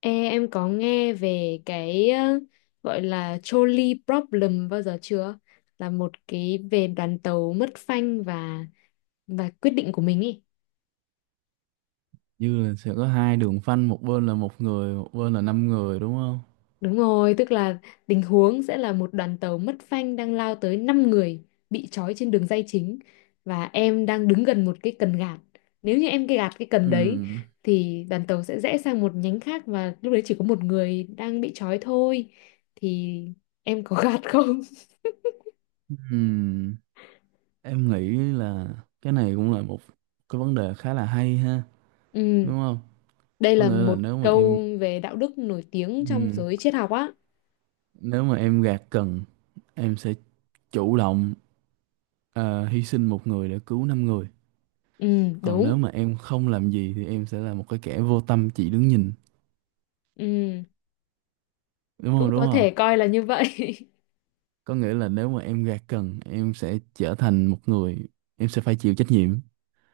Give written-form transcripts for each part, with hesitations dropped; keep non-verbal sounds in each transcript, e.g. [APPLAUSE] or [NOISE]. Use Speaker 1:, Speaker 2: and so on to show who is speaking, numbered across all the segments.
Speaker 1: Ê, em có nghe về cái gọi là trolley problem bao giờ chưa? Là một cái về đoàn tàu mất phanh và quyết định của mình ý.
Speaker 2: Như là sẽ có hai đường phanh, một bên là một người, một bên là năm người, đúng không?
Speaker 1: Đúng rồi, tức là tình huống sẽ là một đoàn tàu mất phanh đang lao tới 5 người bị trói trên đường ray chính và em đang đứng gần một cái cần gạt. Nếu như em cái gạt cái cần đấy
Speaker 2: Ừm,
Speaker 1: thì đoàn tàu sẽ rẽ sang một nhánh khác và lúc đấy chỉ có một người đang bị trói thôi. Thì em có gạt không? [LAUGHS]
Speaker 2: ừm, em nghĩ là cái này cũng là một cái vấn đề khá là hay ha,
Speaker 1: Ừ.
Speaker 2: đúng không?
Speaker 1: Đây
Speaker 2: Có
Speaker 1: là
Speaker 2: nghĩa là
Speaker 1: một câu về đạo đức nổi tiếng trong
Speaker 2: ừm,
Speaker 1: giới triết học á.
Speaker 2: nếu mà em gạt cần, em sẽ chủ động hy sinh một người để cứu năm người.
Speaker 1: Ừ,
Speaker 2: Còn
Speaker 1: đúng.
Speaker 2: nếu mà em không làm gì thì em sẽ là một cái kẻ vô tâm chỉ đứng nhìn,
Speaker 1: Ừ,
Speaker 2: đúng
Speaker 1: cũng
Speaker 2: không, đúng
Speaker 1: có
Speaker 2: không?
Speaker 1: thể coi là như vậy.
Speaker 2: Có nghĩa là nếu mà em gạt cần, em sẽ trở thành một người, em sẽ phải chịu trách nhiệm,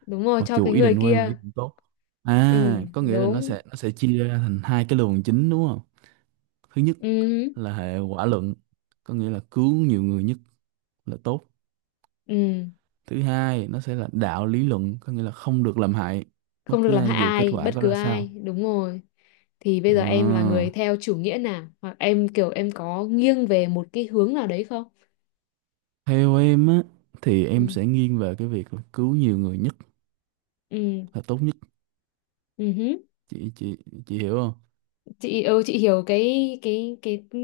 Speaker 1: [LAUGHS] Đúng rồi,
Speaker 2: mặc
Speaker 1: cho
Speaker 2: dù
Speaker 1: cái
Speaker 2: ý
Speaker 1: người
Speaker 2: định của em là ý
Speaker 1: kia.
Speaker 2: định tốt.
Speaker 1: Ừ,
Speaker 2: À, có nghĩa là nó
Speaker 1: đúng.
Speaker 2: sẽ nó sẽ chia ra thành hai cái luồng chính, đúng không? Thứ nhất
Speaker 1: Ừ,
Speaker 2: là hệ quả luận, có nghĩa là cứu nhiều người nhất là tốt.
Speaker 1: ừ.
Speaker 2: Thứ hai, nó sẽ là đạo lý luận, có nghĩa là không được làm hại bất
Speaker 1: Không được
Speaker 2: cứ
Speaker 1: làm
Speaker 2: ai
Speaker 1: hại
Speaker 2: dù kết
Speaker 1: ai,
Speaker 2: quả
Speaker 1: bất
Speaker 2: có
Speaker 1: cứ
Speaker 2: ra
Speaker 1: ai.
Speaker 2: sao.
Speaker 1: Đúng rồi. Thì bây giờ em là
Speaker 2: à,
Speaker 1: người theo chủ nghĩa nào? Hoặc em kiểu em có nghiêng về một cái hướng nào đấy không?
Speaker 2: Theo em á, thì em
Speaker 1: Ừ,
Speaker 2: sẽ nghiêng về cái việc là cứu nhiều người nhất
Speaker 1: ừ,
Speaker 2: là tốt nhất.
Speaker 1: ừ.
Speaker 2: Chị chị chị hiểu không?
Speaker 1: Chị hiểu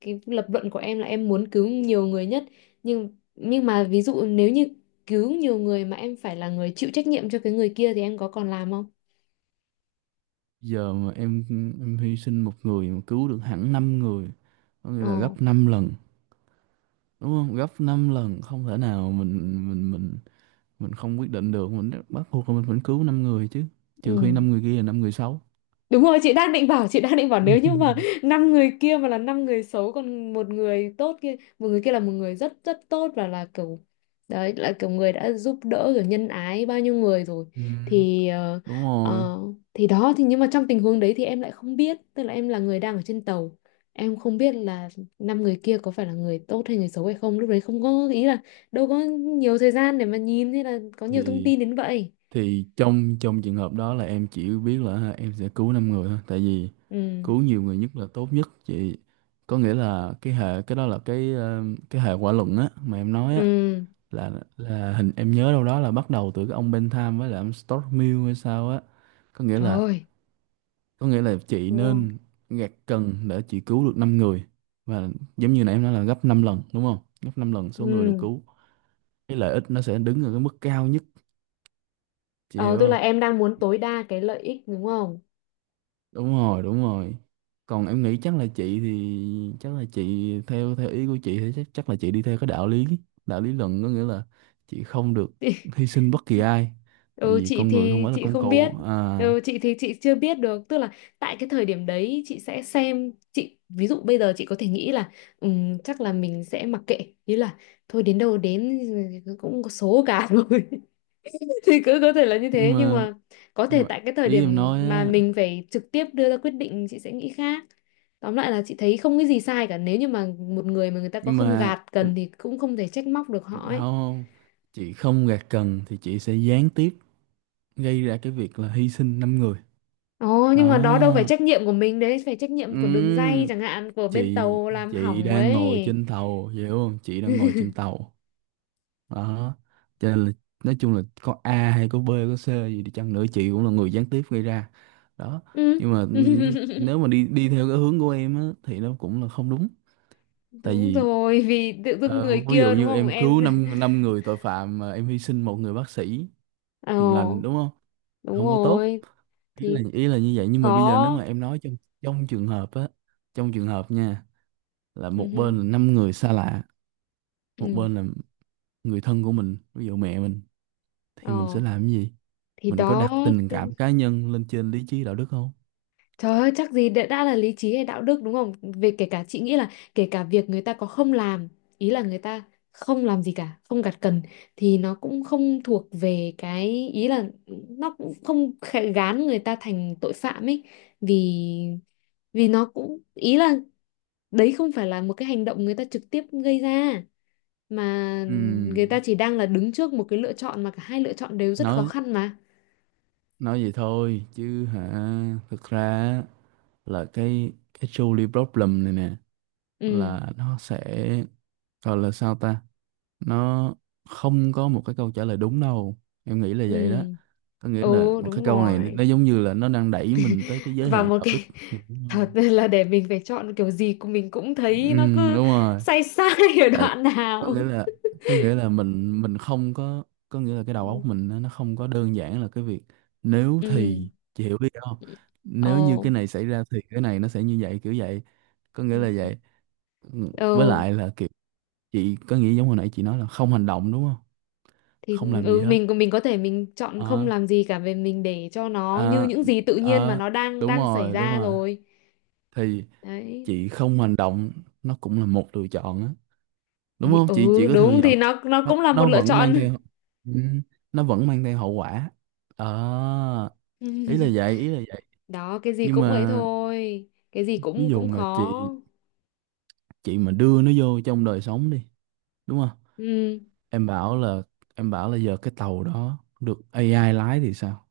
Speaker 1: cái lập luận của em là em muốn cứu nhiều người nhất, nhưng mà ví dụ nếu như cứu nhiều người mà em phải là người chịu trách nhiệm cho cái người kia thì em có còn làm không?
Speaker 2: Giờ mà em hy sinh một người mà cứu được hẳn năm người, có nghĩa là
Speaker 1: Ồ.
Speaker 2: gấp 5 lần, đúng không? Gấp 5 lần, không thể nào mình không quyết định được, mình bắt buộc là mình phải cứu năm người chứ,
Speaker 1: Ừ.
Speaker 2: trừ khi năm người kia là năm người xấu.
Speaker 1: Đúng rồi, chị đang định bảo nếu như mà
Speaker 2: [LAUGHS]
Speaker 1: năm người kia mà là năm người xấu còn một người tốt kia, một người kia là một người rất rất tốt và là kiểu đấy là kiểu người đã giúp đỡ rồi nhân ái bao nhiêu người rồi.
Speaker 2: Ừ.
Speaker 1: thì ờ,
Speaker 2: Đúng rồi.
Speaker 1: ờ, thì đó thì nhưng mà trong tình huống đấy thì em lại không biết, tức là em là người đang ở trên tàu. Em không biết là năm người kia có phải là người tốt hay người xấu hay không, lúc đấy không có ý là đâu có nhiều thời gian để mà nhìn hay là có nhiều thông
Speaker 2: thì
Speaker 1: tin đến vậy.
Speaker 2: thì trong trong trường hợp đó là em chỉ biết là ha, em sẽ cứu năm người thôi, tại vì
Speaker 1: Ừ.
Speaker 2: cứu nhiều người nhất là tốt nhất, chị. Có nghĩa là cái hệ, cái đó là cái cái hệ quả luận á mà em nói á.
Speaker 1: Ừ.
Speaker 2: Là là hình em nhớ đâu đó là bắt đầu từ cái ông Bentham với lại ông Stuart Mill hay sao á, có nghĩa là
Speaker 1: Rồi.
Speaker 2: có nghĩa là chị nên gạt cần để chị cứu được 5 người, và giống như nãy em nói là gấp 5 lần, đúng không? Gấp 5 lần số người được
Speaker 1: Ừ.
Speaker 2: cứu, cái lợi ích nó sẽ đứng ở cái mức cao nhất. Chị
Speaker 1: Ờ,
Speaker 2: hiểu
Speaker 1: tức là
Speaker 2: không?
Speaker 1: em đang muốn tối đa cái lợi ích đúng không?
Speaker 2: Đúng rồi, đúng rồi. Còn em nghĩ chắc là chị thì chắc là chị theo theo ý của chị thì chắc chắc là chị đi theo cái đạo lý luận, có nghĩa là chị không được
Speaker 1: [LAUGHS]
Speaker 2: hy sinh bất kỳ ai, tại
Speaker 1: Ừ,
Speaker 2: vì
Speaker 1: chị
Speaker 2: con người không
Speaker 1: thì
Speaker 2: phải là
Speaker 1: chị
Speaker 2: công
Speaker 1: không
Speaker 2: cụ.
Speaker 1: biết.
Speaker 2: À,
Speaker 1: Ừ, chị thì chị chưa biết được. Tức là tại cái thời điểm đấy chị sẽ xem chị, ví dụ bây giờ chị có thể nghĩ là chắc là mình sẽ mặc kệ, ý là thôi đến đâu đến, cũng có số cả [LAUGHS] rồi. Thì cứ có thể là như
Speaker 2: nhưng
Speaker 1: thế nhưng
Speaker 2: mà
Speaker 1: mà có
Speaker 2: nhưng
Speaker 1: thể
Speaker 2: mà
Speaker 1: tại cái thời
Speaker 2: ý em
Speaker 1: điểm
Speaker 2: nói
Speaker 1: mà
Speaker 2: á,
Speaker 1: mình phải trực tiếp đưa ra quyết định chị sẽ nghĩ khác. Tóm lại là chị thấy không cái gì sai cả, nếu như mà một người mà người ta có
Speaker 2: nhưng
Speaker 1: không
Speaker 2: mà
Speaker 1: gạt cần thì cũng không thể trách móc được họ ấy.
Speaker 2: không, chị không gạt cần thì chị sẽ gián tiếp gây ra cái việc là hy sinh năm người.
Speaker 1: Ồ, nhưng mà đó đâu phải
Speaker 2: Đó.
Speaker 1: trách nhiệm của mình đấy, phải trách nhiệm của đường ray
Speaker 2: Ừm,
Speaker 1: chẳng hạn, của bên
Speaker 2: chị
Speaker 1: tàu làm
Speaker 2: chị
Speaker 1: hỏng
Speaker 2: đang ngồi
Speaker 1: ấy.
Speaker 2: trên tàu, hiểu không? Chị đang ngồi trên
Speaker 1: [LAUGHS]
Speaker 2: tàu. Đó, cho nên là nói chung là có A hay có B có C gì đi chăng nữa, chị cũng là người gián tiếp gây ra. Đó.
Speaker 1: Ừ.
Speaker 2: Nhưng mà
Speaker 1: [LAUGHS]
Speaker 2: nếu mà đi đi theo cái hướng của em á, thì nó cũng là không đúng. Tại
Speaker 1: Đúng
Speaker 2: vì
Speaker 1: rồi, vì tự dưng người
Speaker 2: ví dụ
Speaker 1: kia đúng
Speaker 2: như
Speaker 1: không
Speaker 2: em
Speaker 1: em?
Speaker 2: cứu năm năm người tội phạm mà em hy sinh một người bác sĩ
Speaker 1: [LAUGHS] Ồ,
Speaker 2: hiền lành, đúng không?
Speaker 1: đúng
Speaker 2: Không có tốt.
Speaker 1: rồi,
Speaker 2: ý là
Speaker 1: thì
Speaker 2: ý là như vậy, nhưng mà bây giờ nếu
Speaker 1: có.
Speaker 2: mà em nói trong trong trường hợp á trong trường hợp nha, là
Speaker 1: Ừ.
Speaker 2: một
Speaker 1: Hứ,
Speaker 2: bên là năm người xa lạ, một
Speaker 1: ừ.
Speaker 2: bên là người thân của mình, ví dụ mẹ mình,
Speaker 1: Ờ.
Speaker 2: thì mình sẽ làm cái gì?
Speaker 1: Thì
Speaker 2: Mình có
Speaker 1: đó.
Speaker 2: đặt tình
Speaker 1: tự-
Speaker 2: cảm cá nhân lên trên lý trí đạo đức không?
Speaker 1: Trời ơi, chắc gì đã là lý trí hay đạo đức đúng không, về kể cả chị nghĩ là kể cả việc người ta có không làm, ý là người ta không làm gì cả không gặt cần, thì nó cũng không thuộc về cái ý là, nó cũng không gán người ta thành tội phạm ấy. Vì vì nó cũng ý là đấy không phải là một cái hành động người ta trực tiếp gây ra, mà người ta
Speaker 2: Ừm,
Speaker 1: chỉ đang là đứng trước một cái lựa chọn mà cả hai lựa chọn đều rất khó
Speaker 2: nói
Speaker 1: khăn mà.
Speaker 2: nói vậy thôi chứ hả, thực ra á, là cái trolley problem này nè,
Speaker 1: Ừ.
Speaker 2: là nó sẽ, gọi là sao ta, nó không có một cái câu trả lời đúng đâu, em nghĩ là vậy đó.
Speaker 1: Ừ.
Speaker 2: Có nghĩa là
Speaker 1: Ồ
Speaker 2: một cái
Speaker 1: đúng
Speaker 2: câu này
Speaker 1: rồi.
Speaker 2: nó giống như là nó đang đẩy mình tới cái giới
Speaker 1: Và
Speaker 2: hạn
Speaker 1: một
Speaker 2: đạo đức.
Speaker 1: cái
Speaker 2: Thì
Speaker 1: [LAUGHS] thật
Speaker 2: đúng,
Speaker 1: là để mình phải chọn kiểu gì của mình cũng
Speaker 2: ừ,
Speaker 1: thấy nó cứ
Speaker 2: đúng rồi.
Speaker 1: sai sai [LAUGHS] ở
Speaker 2: Tại
Speaker 1: đoạn
Speaker 2: có
Speaker 1: nào.
Speaker 2: nghĩa là có nghĩa là mình không có, có nghĩa là cái đầu óc
Speaker 1: Ừ.
Speaker 2: mình nó không có đơn giản là cái việc. Nếu
Speaker 1: Ừ.
Speaker 2: thì, chị hiểu ý không?
Speaker 1: Ồ.
Speaker 2: Nếu như cái này xảy ra thì cái này nó sẽ như vậy, kiểu vậy, có nghĩa là vậy. Ừ, với
Speaker 1: Ừ
Speaker 2: lại là kiểu chị có nghĩa giống hồi nãy chị nói là không hành động, đúng không?
Speaker 1: thì
Speaker 2: Không làm gì
Speaker 1: ừ,
Speaker 2: hết.
Speaker 1: mình có thể mình chọn không
Speaker 2: Ờ,
Speaker 1: làm gì cả, về mình để cho nó như
Speaker 2: à,
Speaker 1: những gì tự nhiên mà
Speaker 2: à,
Speaker 1: nó đang
Speaker 2: đúng
Speaker 1: đang xảy
Speaker 2: rồi, đúng
Speaker 1: ra
Speaker 2: rồi.
Speaker 1: rồi.
Speaker 2: Thì
Speaker 1: Đấy.
Speaker 2: chị không hành động, nó cũng là một lựa chọn á, đúng
Speaker 1: Thì
Speaker 2: không? Chị
Speaker 1: ừ
Speaker 2: có thừa
Speaker 1: đúng,
Speaker 2: nhận
Speaker 1: thì
Speaker 2: không?
Speaker 1: nó
Speaker 2: nó,
Speaker 1: cũng là một
Speaker 2: nó
Speaker 1: lựa
Speaker 2: vẫn
Speaker 1: chọn.
Speaker 2: mang theo ừ, nó vẫn mang theo hậu quả. Ờ, ý là vậy, ý là vậy.
Speaker 1: [LAUGHS] Đó, cái gì
Speaker 2: Nhưng
Speaker 1: cũng ấy
Speaker 2: mà
Speaker 1: thôi, cái gì
Speaker 2: ví
Speaker 1: cũng
Speaker 2: dụ
Speaker 1: cũng
Speaker 2: mà
Speaker 1: khó.
Speaker 2: chị mà đưa nó vô trong đời sống đi, đúng không?
Speaker 1: Ừ.
Speaker 2: Em bảo là em bảo là giờ cái tàu đó được AI lái thì sao?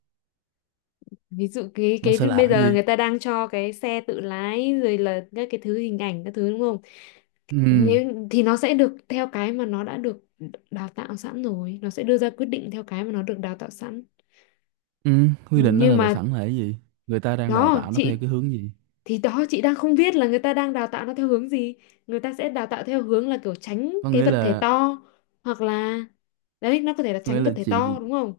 Speaker 1: Ví dụ cái
Speaker 2: Nó
Speaker 1: cái
Speaker 2: sẽ làm
Speaker 1: bây
Speaker 2: cái
Speaker 1: giờ
Speaker 2: gì?
Speaker 1: người ta đang cho cái xe tự lái rồi là các cái thứ hình ảnh các thứ đúng không.
Speaker 2: Ừ,
Speaker 1: Nếu thì nó sẽ được theo cái mà nó đã được đào tạo sẵn, rồi nó sẽ đưa ra quyết định theo cái mà nó được đào tạo sẵn.
Speaker 2: ừ, quy định nó
Speaker 1: Nhưng
Speaker 2: là tàu
Speaker 1: mà
Speaker 2: sẵn là cái gì? Người ta đang đào
Speaker 1: đó
Speaker 2: tạo nó theo
Speaker 1: chị,
Speaker 2: cái hướng gì?
Speaker 1: thì đó chị đang không biết là người ta đang đào tạo nó theo hướng gì. Người ta sẽ đào tạo theo hướng là kiểu tránh
Speaker 2: có
Speaker 1: cái
Speaker 2: nghĩa
Speaker 1: vật thể
Speaker 2: là
Speaker 1: to, hoặc là đấy, nó có thể là
Speaker 2: có nghĩa
Speaker 1: tránh
Speaker 2: là
Speaker 1: vật thể to
Speaker 2: chị
Speaker 1: đúng không.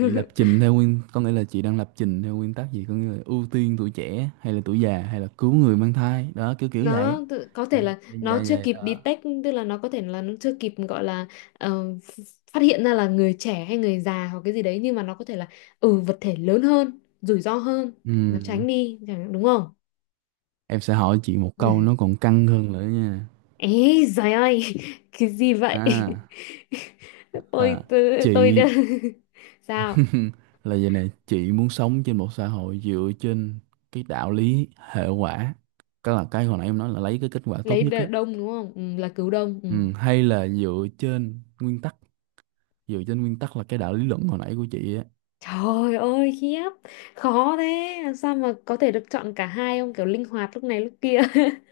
Speaker 2: chị lập trình theo nguyên, có nghĩa là chị đang lập trình theo nguyên tắc gì, có nghĩa là ưu tiên tuổi trẻ hay là tuổi già hay là cứu người mang thai, đó, kiểu kiểu vậy.
Speaker 1: Nó có thể
Speaker 2: Những
Speaker 1: là
Speaker 2: như
Speaker 1: nó
Speaker 2: vậy,
Speaker 1: chưa
Speaker 2: vậy
Speaker 1: kịp
Speaker 2: đó.
Speaker 1: detect, tức là nó có thể là nó chưa kịp gọi là ờ, ph- phát hiện ra là người trẻ hay người già hoặc cái gì đấy, nhưng mà nó có thể là ừ vật thể lớn hơn rủi ro hơn nó tránh
Speaker 2: Ừm,
Speaker 1: đi chẳng đúng không.
Speaker 2: em sẽ hỏi chị một câu nó
Speaker 1: [LAUGHS]
Speaker 2: còn căng hơn nữa nha.
Speaker 1: Ấy giời ơi. [LAUGHS] Cái gì vậy.
Speaker 2: À,
Speaker 1: [LAUGHS]
Speaker 2: là
Speaker 1: Tôi đã.
Speaker 2: chị
Speaker 1: [LAUGHS] Sao
Speaker 2: [LAUGHS] là vậy này, chị muốn sống trên một xã hội dựa trên cái đạo lý hệ quả, cái là cái hồi nãy em nói là lấy cái kết quả tốt
Speaker 1: lấy
Speaker 2: nhất á.
Speaker 1: đông đúng không, ừ, là cứu đông. Ừ.
Speaker 2: Hay là dựa trên nguyên tắc là cái đạo lý luận hồi nãy của chị á.
Speaker 1: Trời ơi khiếp, khó thế làm sao mà có thể được chọn cả hai không, kiểu linh hoạt lúc này lúc kia. [LAUGHS]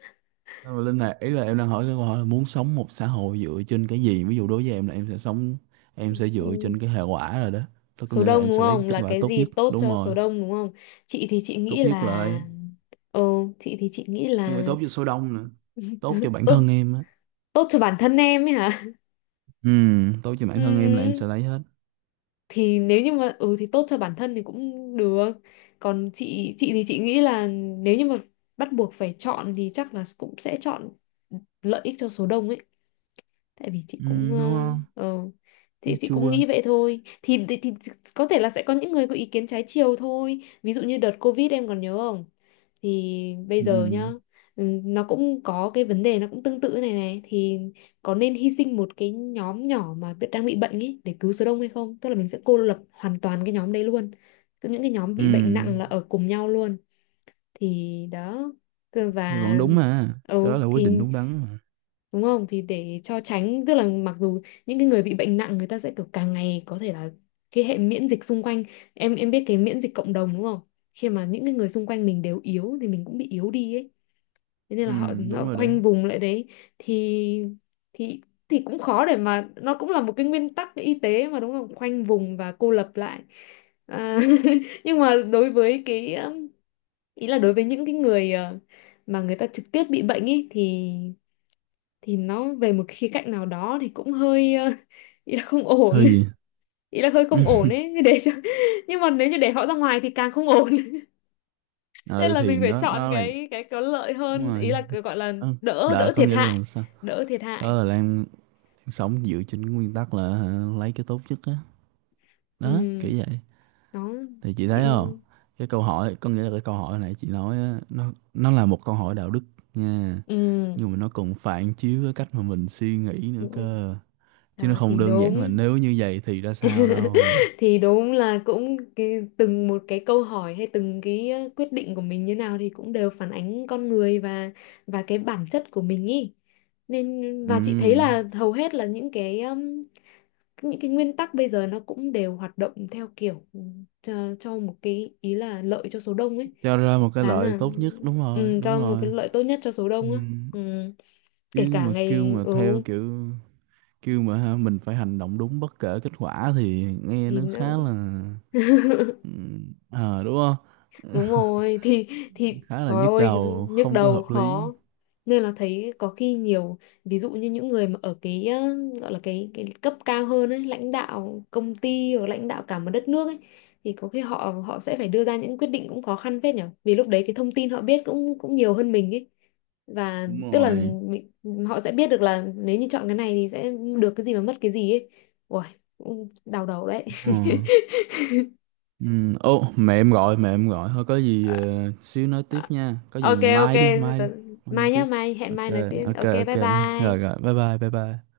Speaker 2: Nhưng mà Linh này, ý là em đang hỏi cái câu hỏi là muốn sống một xã hội dựa trên cái gì. Ví dụ đối với em là em sẽ sống em sẽ dựa
Speaker 1: Ừ.
Speaker 2: trên cái hệ quả rồi đó. Đó, có
Speaker 1: Số
Speaker 2: nghĩa là
Speaker 1: đông
Speaker 2: em
Speaker 1: đúng
Speaker 2: sẽ lấy cái
Speaker 1: không,
Speaker 2: kết
Speaker 1: là
Speaker 2: quả
Speaker 1: cái
Speaker 2: tốt
Speaker 1: gì
Speaker 2: nhất,
Speaker 1: tốt
Speaker 2: đúng
Speaker 1: cho
Speaker 2: rồi.
Speaker 1: số đông đúng không. Chị thì chị
Speaker 2: Tốt
Speaker 1: nghĩ
Speaker 2: nhất là
Speaker 1: là
Speaker 2: lấy,
Speaker 1: ừ, chị thì chị nghĩ
Speaker 2: không phải
Speaker 1: là
Speaker 2: tốt cho số đông nữa, tốt cho
Speaker 1: [LAUGHS]
Speaker 2: bản
Speaker 1: tốt
Speaker 2: thân em á.
Speaker 1: tốt cho bản thân em ấy hả.
Speaker 2: Ừ, tốt cho bản thân em là em
Speaker 1: Ừ,
Speaker 2: sẽ lấy hết.
Speaker 1: thì nếu như mà ừ thì tốt cho bản thân thì cũng được. Còn chị thì chị nghĩ là nếu như mà bắt buộc phải chọn thì chắc là cũng sẽ chọn lợi ích cho số đông ấy, tại vì chị
Speaker 2: Ừ,
Speaker 1: cũng
Speaker 2: đúng không?
Speaker 1: ừ, thì,
Speaker 2: Thấy
Speaker 1: chị cũng
Speaker 2: chua.
Speaker 1: nghĩ vậy thôi, thì. Có thể là sẽ có những người có ý kiến trái chiều thôi, ví dụ như đợt Covid em còn nhớ không, thì bây giờ nhá,
Speaker 2: Ừ,
Speaker 1: ừ, nó cũng có cái vấn đề nó cũng tương tự này này. Thì có nên hy sinh một cái nhóm nhỏ mà đang bị bệnh ấy để cứu số đông hay không, tức là mình sẽ cô lập hoàn toàn cái nhóm đấy luôn. Cứ những cái nhóm bị bệnh nặng là
Speaker 2: ừ
Speaker 1: ở cùng nhau luôn. Thì đó.
Speaker 2: thì
Speaker 1: Và
Speaker 2: vẫn đúng mà. Cái đó
Speaker 1: ừ
Speaker 2: là quyết định
Speaker 1: thì
Speaker 2: đúng đắn mà.
Speaker 1: đúng không, thì để cho tránh, tức là mặc dù những cái người bị bệnh nặng người ta sẽ kiểu càng ngày có thể là cái hệ miễn dịch xung quanh. Em biết cái miễn dịch cộng đồng đúng không. Khi mà những cái người xung quanh mình đều yếu thì mình cũng bị yếu đi ấy, thế nên
Speaker 2: Ừ,
Speaker 1: là họ,
Speaker 2: đúng
Speaker 1: họ
Speaker 2: rồi đó.
Speaker 1: khoanh vùng lại đấy. Thì thì thì cũng khó, để mà nó cũng là một cái nguyên tắc y tế mà đúng không, khoanh vùng và cô lập lại. À, [LAUGHS] nhưng mà đối với cái ý là đối với những cái người mà người ta trực tiếp bị bệnh ấy thì nó về một khía cạnh nào đó thì cũng hơi [LAUGHS] ý là không ổn,
Speaker 2: Hơi gì?
Speaker 1: ý là hơi không ổn ấy
Speaker 2: [LAUGHS]
Speaker 1: để cho. [LAUGHS] Nhưng mà nếu như để họ ra ngoài thì càng không ổn. [LAUGHS] Nên
Speaker 2: Ừ,
Speaker 1: là
Speaker 2: thì
Speaker 1: mình phải
Speaker 2: nó
Speaker 1: chọn
Speaker 2: nó là.
Speaker 1: cái có lợi
Speaker 2: Đúng
Speaker 1: hơn, ý
Speaker 2: rồi.
Speaker 1: là cái gọi là
Speaker 2: Ừ,
Speaker 1: đỡ
Speaker 2: là
Speaker 1: đỡ
Speaker 2: có
Speaker 1: thiệt
Speaker 2: nghĩa
Speaker 1: hại,
Speaker 2: là sao?
Speaker 1: đỡ thiệt
Speaker 2: Đó
Speaker 1: hại.
Speaker 2: là đang sống dựa trên cái nguyên tắc là hả, lấy cái tốt nhất á. Đó, kiểu
Speaker 1: Ừ,
Speaker 2: vậy.
Speaker 1: nó.
Speaker 2: Thì chị
Speaker 1: Chị
Speaker 2: thấy không? Cái câu hỏi có nghĩa là cái câu hỏi này chị nói á, nó là một câu hỏi đạo đức nha.
Speaker 1: ừ,
Speaker 2: Nhưng mà nó còn phản chiếu cái cách mà mình suy nghĩ nữa cơ. Chứ nó
Speaker 1: đó
Speaker 2: không
Speaker 1: thì
Speaker 2: đơn giản là
Speaker 1: đúng.
Speaker 2: nếu như vậy thì ra sao
Speaker 1: [LAUGHS]
Speaker 2: đâu.
Speaker 1: Thì đúng là cũng cái, từng một cái câu hỏi hay từng cái quyết định của mình như nào thì cũng đều phản ánh con người và cái bản chất của mình ý. Nên
Speaker 2: Ừ,
Speaker 1: và chị thấy là hầu hết là những cái nguyên tắc bây giờ nó cũng đều hoạt động theo kiểu ừ, cho một cái ý là lợi cho số đông ấy.
Speaker 2: cho ra một cái
Speaker 1: Đáng
Speaker 2: lợi
Speaker 1: là
Speaker 2: tốt nhất, đúng rồi,
Speaker 1: ừ,
Speaker 2: đúng
Speaker 1: cho một cái
Speaker 2: rồi.
Speaker 1: lợi tốt nhất cho số
Speaker 2: Ừ.
Speaker 1: đông á. Ừ. Kể
Speaker 2: Chứ
Speaker 1: cả
Speaker 2: mà
Speaker 1: ngày ừ
Speaker 2: kêu mà ha, mình phải hành động đúng bất kể kết quả thì nghe
Speaker 1: thì
Speaker 2: nó
Speaker 1: nó.
Speaker 2: khá là.
Speaker 1: [LAUGHS]
Speaker 2: Ừ, ờ, đúng không?
Speaker 1: Đúng rồi thì
Speaker 2: Khá là
Speaker 1: trời
Speaker 2: nhức
Speaker 1: ơi
Speaker 2: đầu,
Speaker 1: nhức
Speaker 2: không có
Speaker 1: đầu
Speaker 2: hợp lý.
Speaker 1: khó. Nên là thấy có khi nhiều ví dụ như những người mà ở cái gọi là cái cấp cao hơn ấy, lãnh đạo công ty hoặc lãnh đạo cả một đất nước ấy, thì có khi họ họ sẽ phải đưa ra những quyết định cũng khó khăn phết nhở, vì lúc đấy cái thông tin họ biết cũng cũng nhiều hơn mình ấy. Và
Speaker 2: Đúng
Speaker 1: tức là
Speaker 2: rồi.
Speaker 1: mình, họ sẽ biết được là nếu như chọn cái này thì sẽ được cái gì mà mất cái gì ấy. Ôi, cũng đau đầu đấy.
Speaker 2: Ừ.
Speaker 1: [LAUGHS]
Speaker 2: Ừ. Ô, mẹ em gọi, mẹ em gọi, thôi có gì
Speaker 1: Ờ,
Speaker 2: xíu nói
Speaker 1: ờ.
Speaker 2: tiếp nha, có
Speaker 1: Ờ.
Speaker 2: gì
Speaker 1: Ok ok.
Speaker 2: mai đi, mai đi. Mai nói
Speaker 1: Mai nhá,
Speaker 2: tiếp.
Speaker 1: mai hẹn
Speaker 2: Ok,
Speaker 1: mai nói tiếp,
Speaker 2: ok,
Speaker 1: ok
Speaker 2: ok.
Speaker 1: bye
Speaker 2: Rồi
Speaker 1: bye.
Speaker 2: rồi, bye bye, bye bye.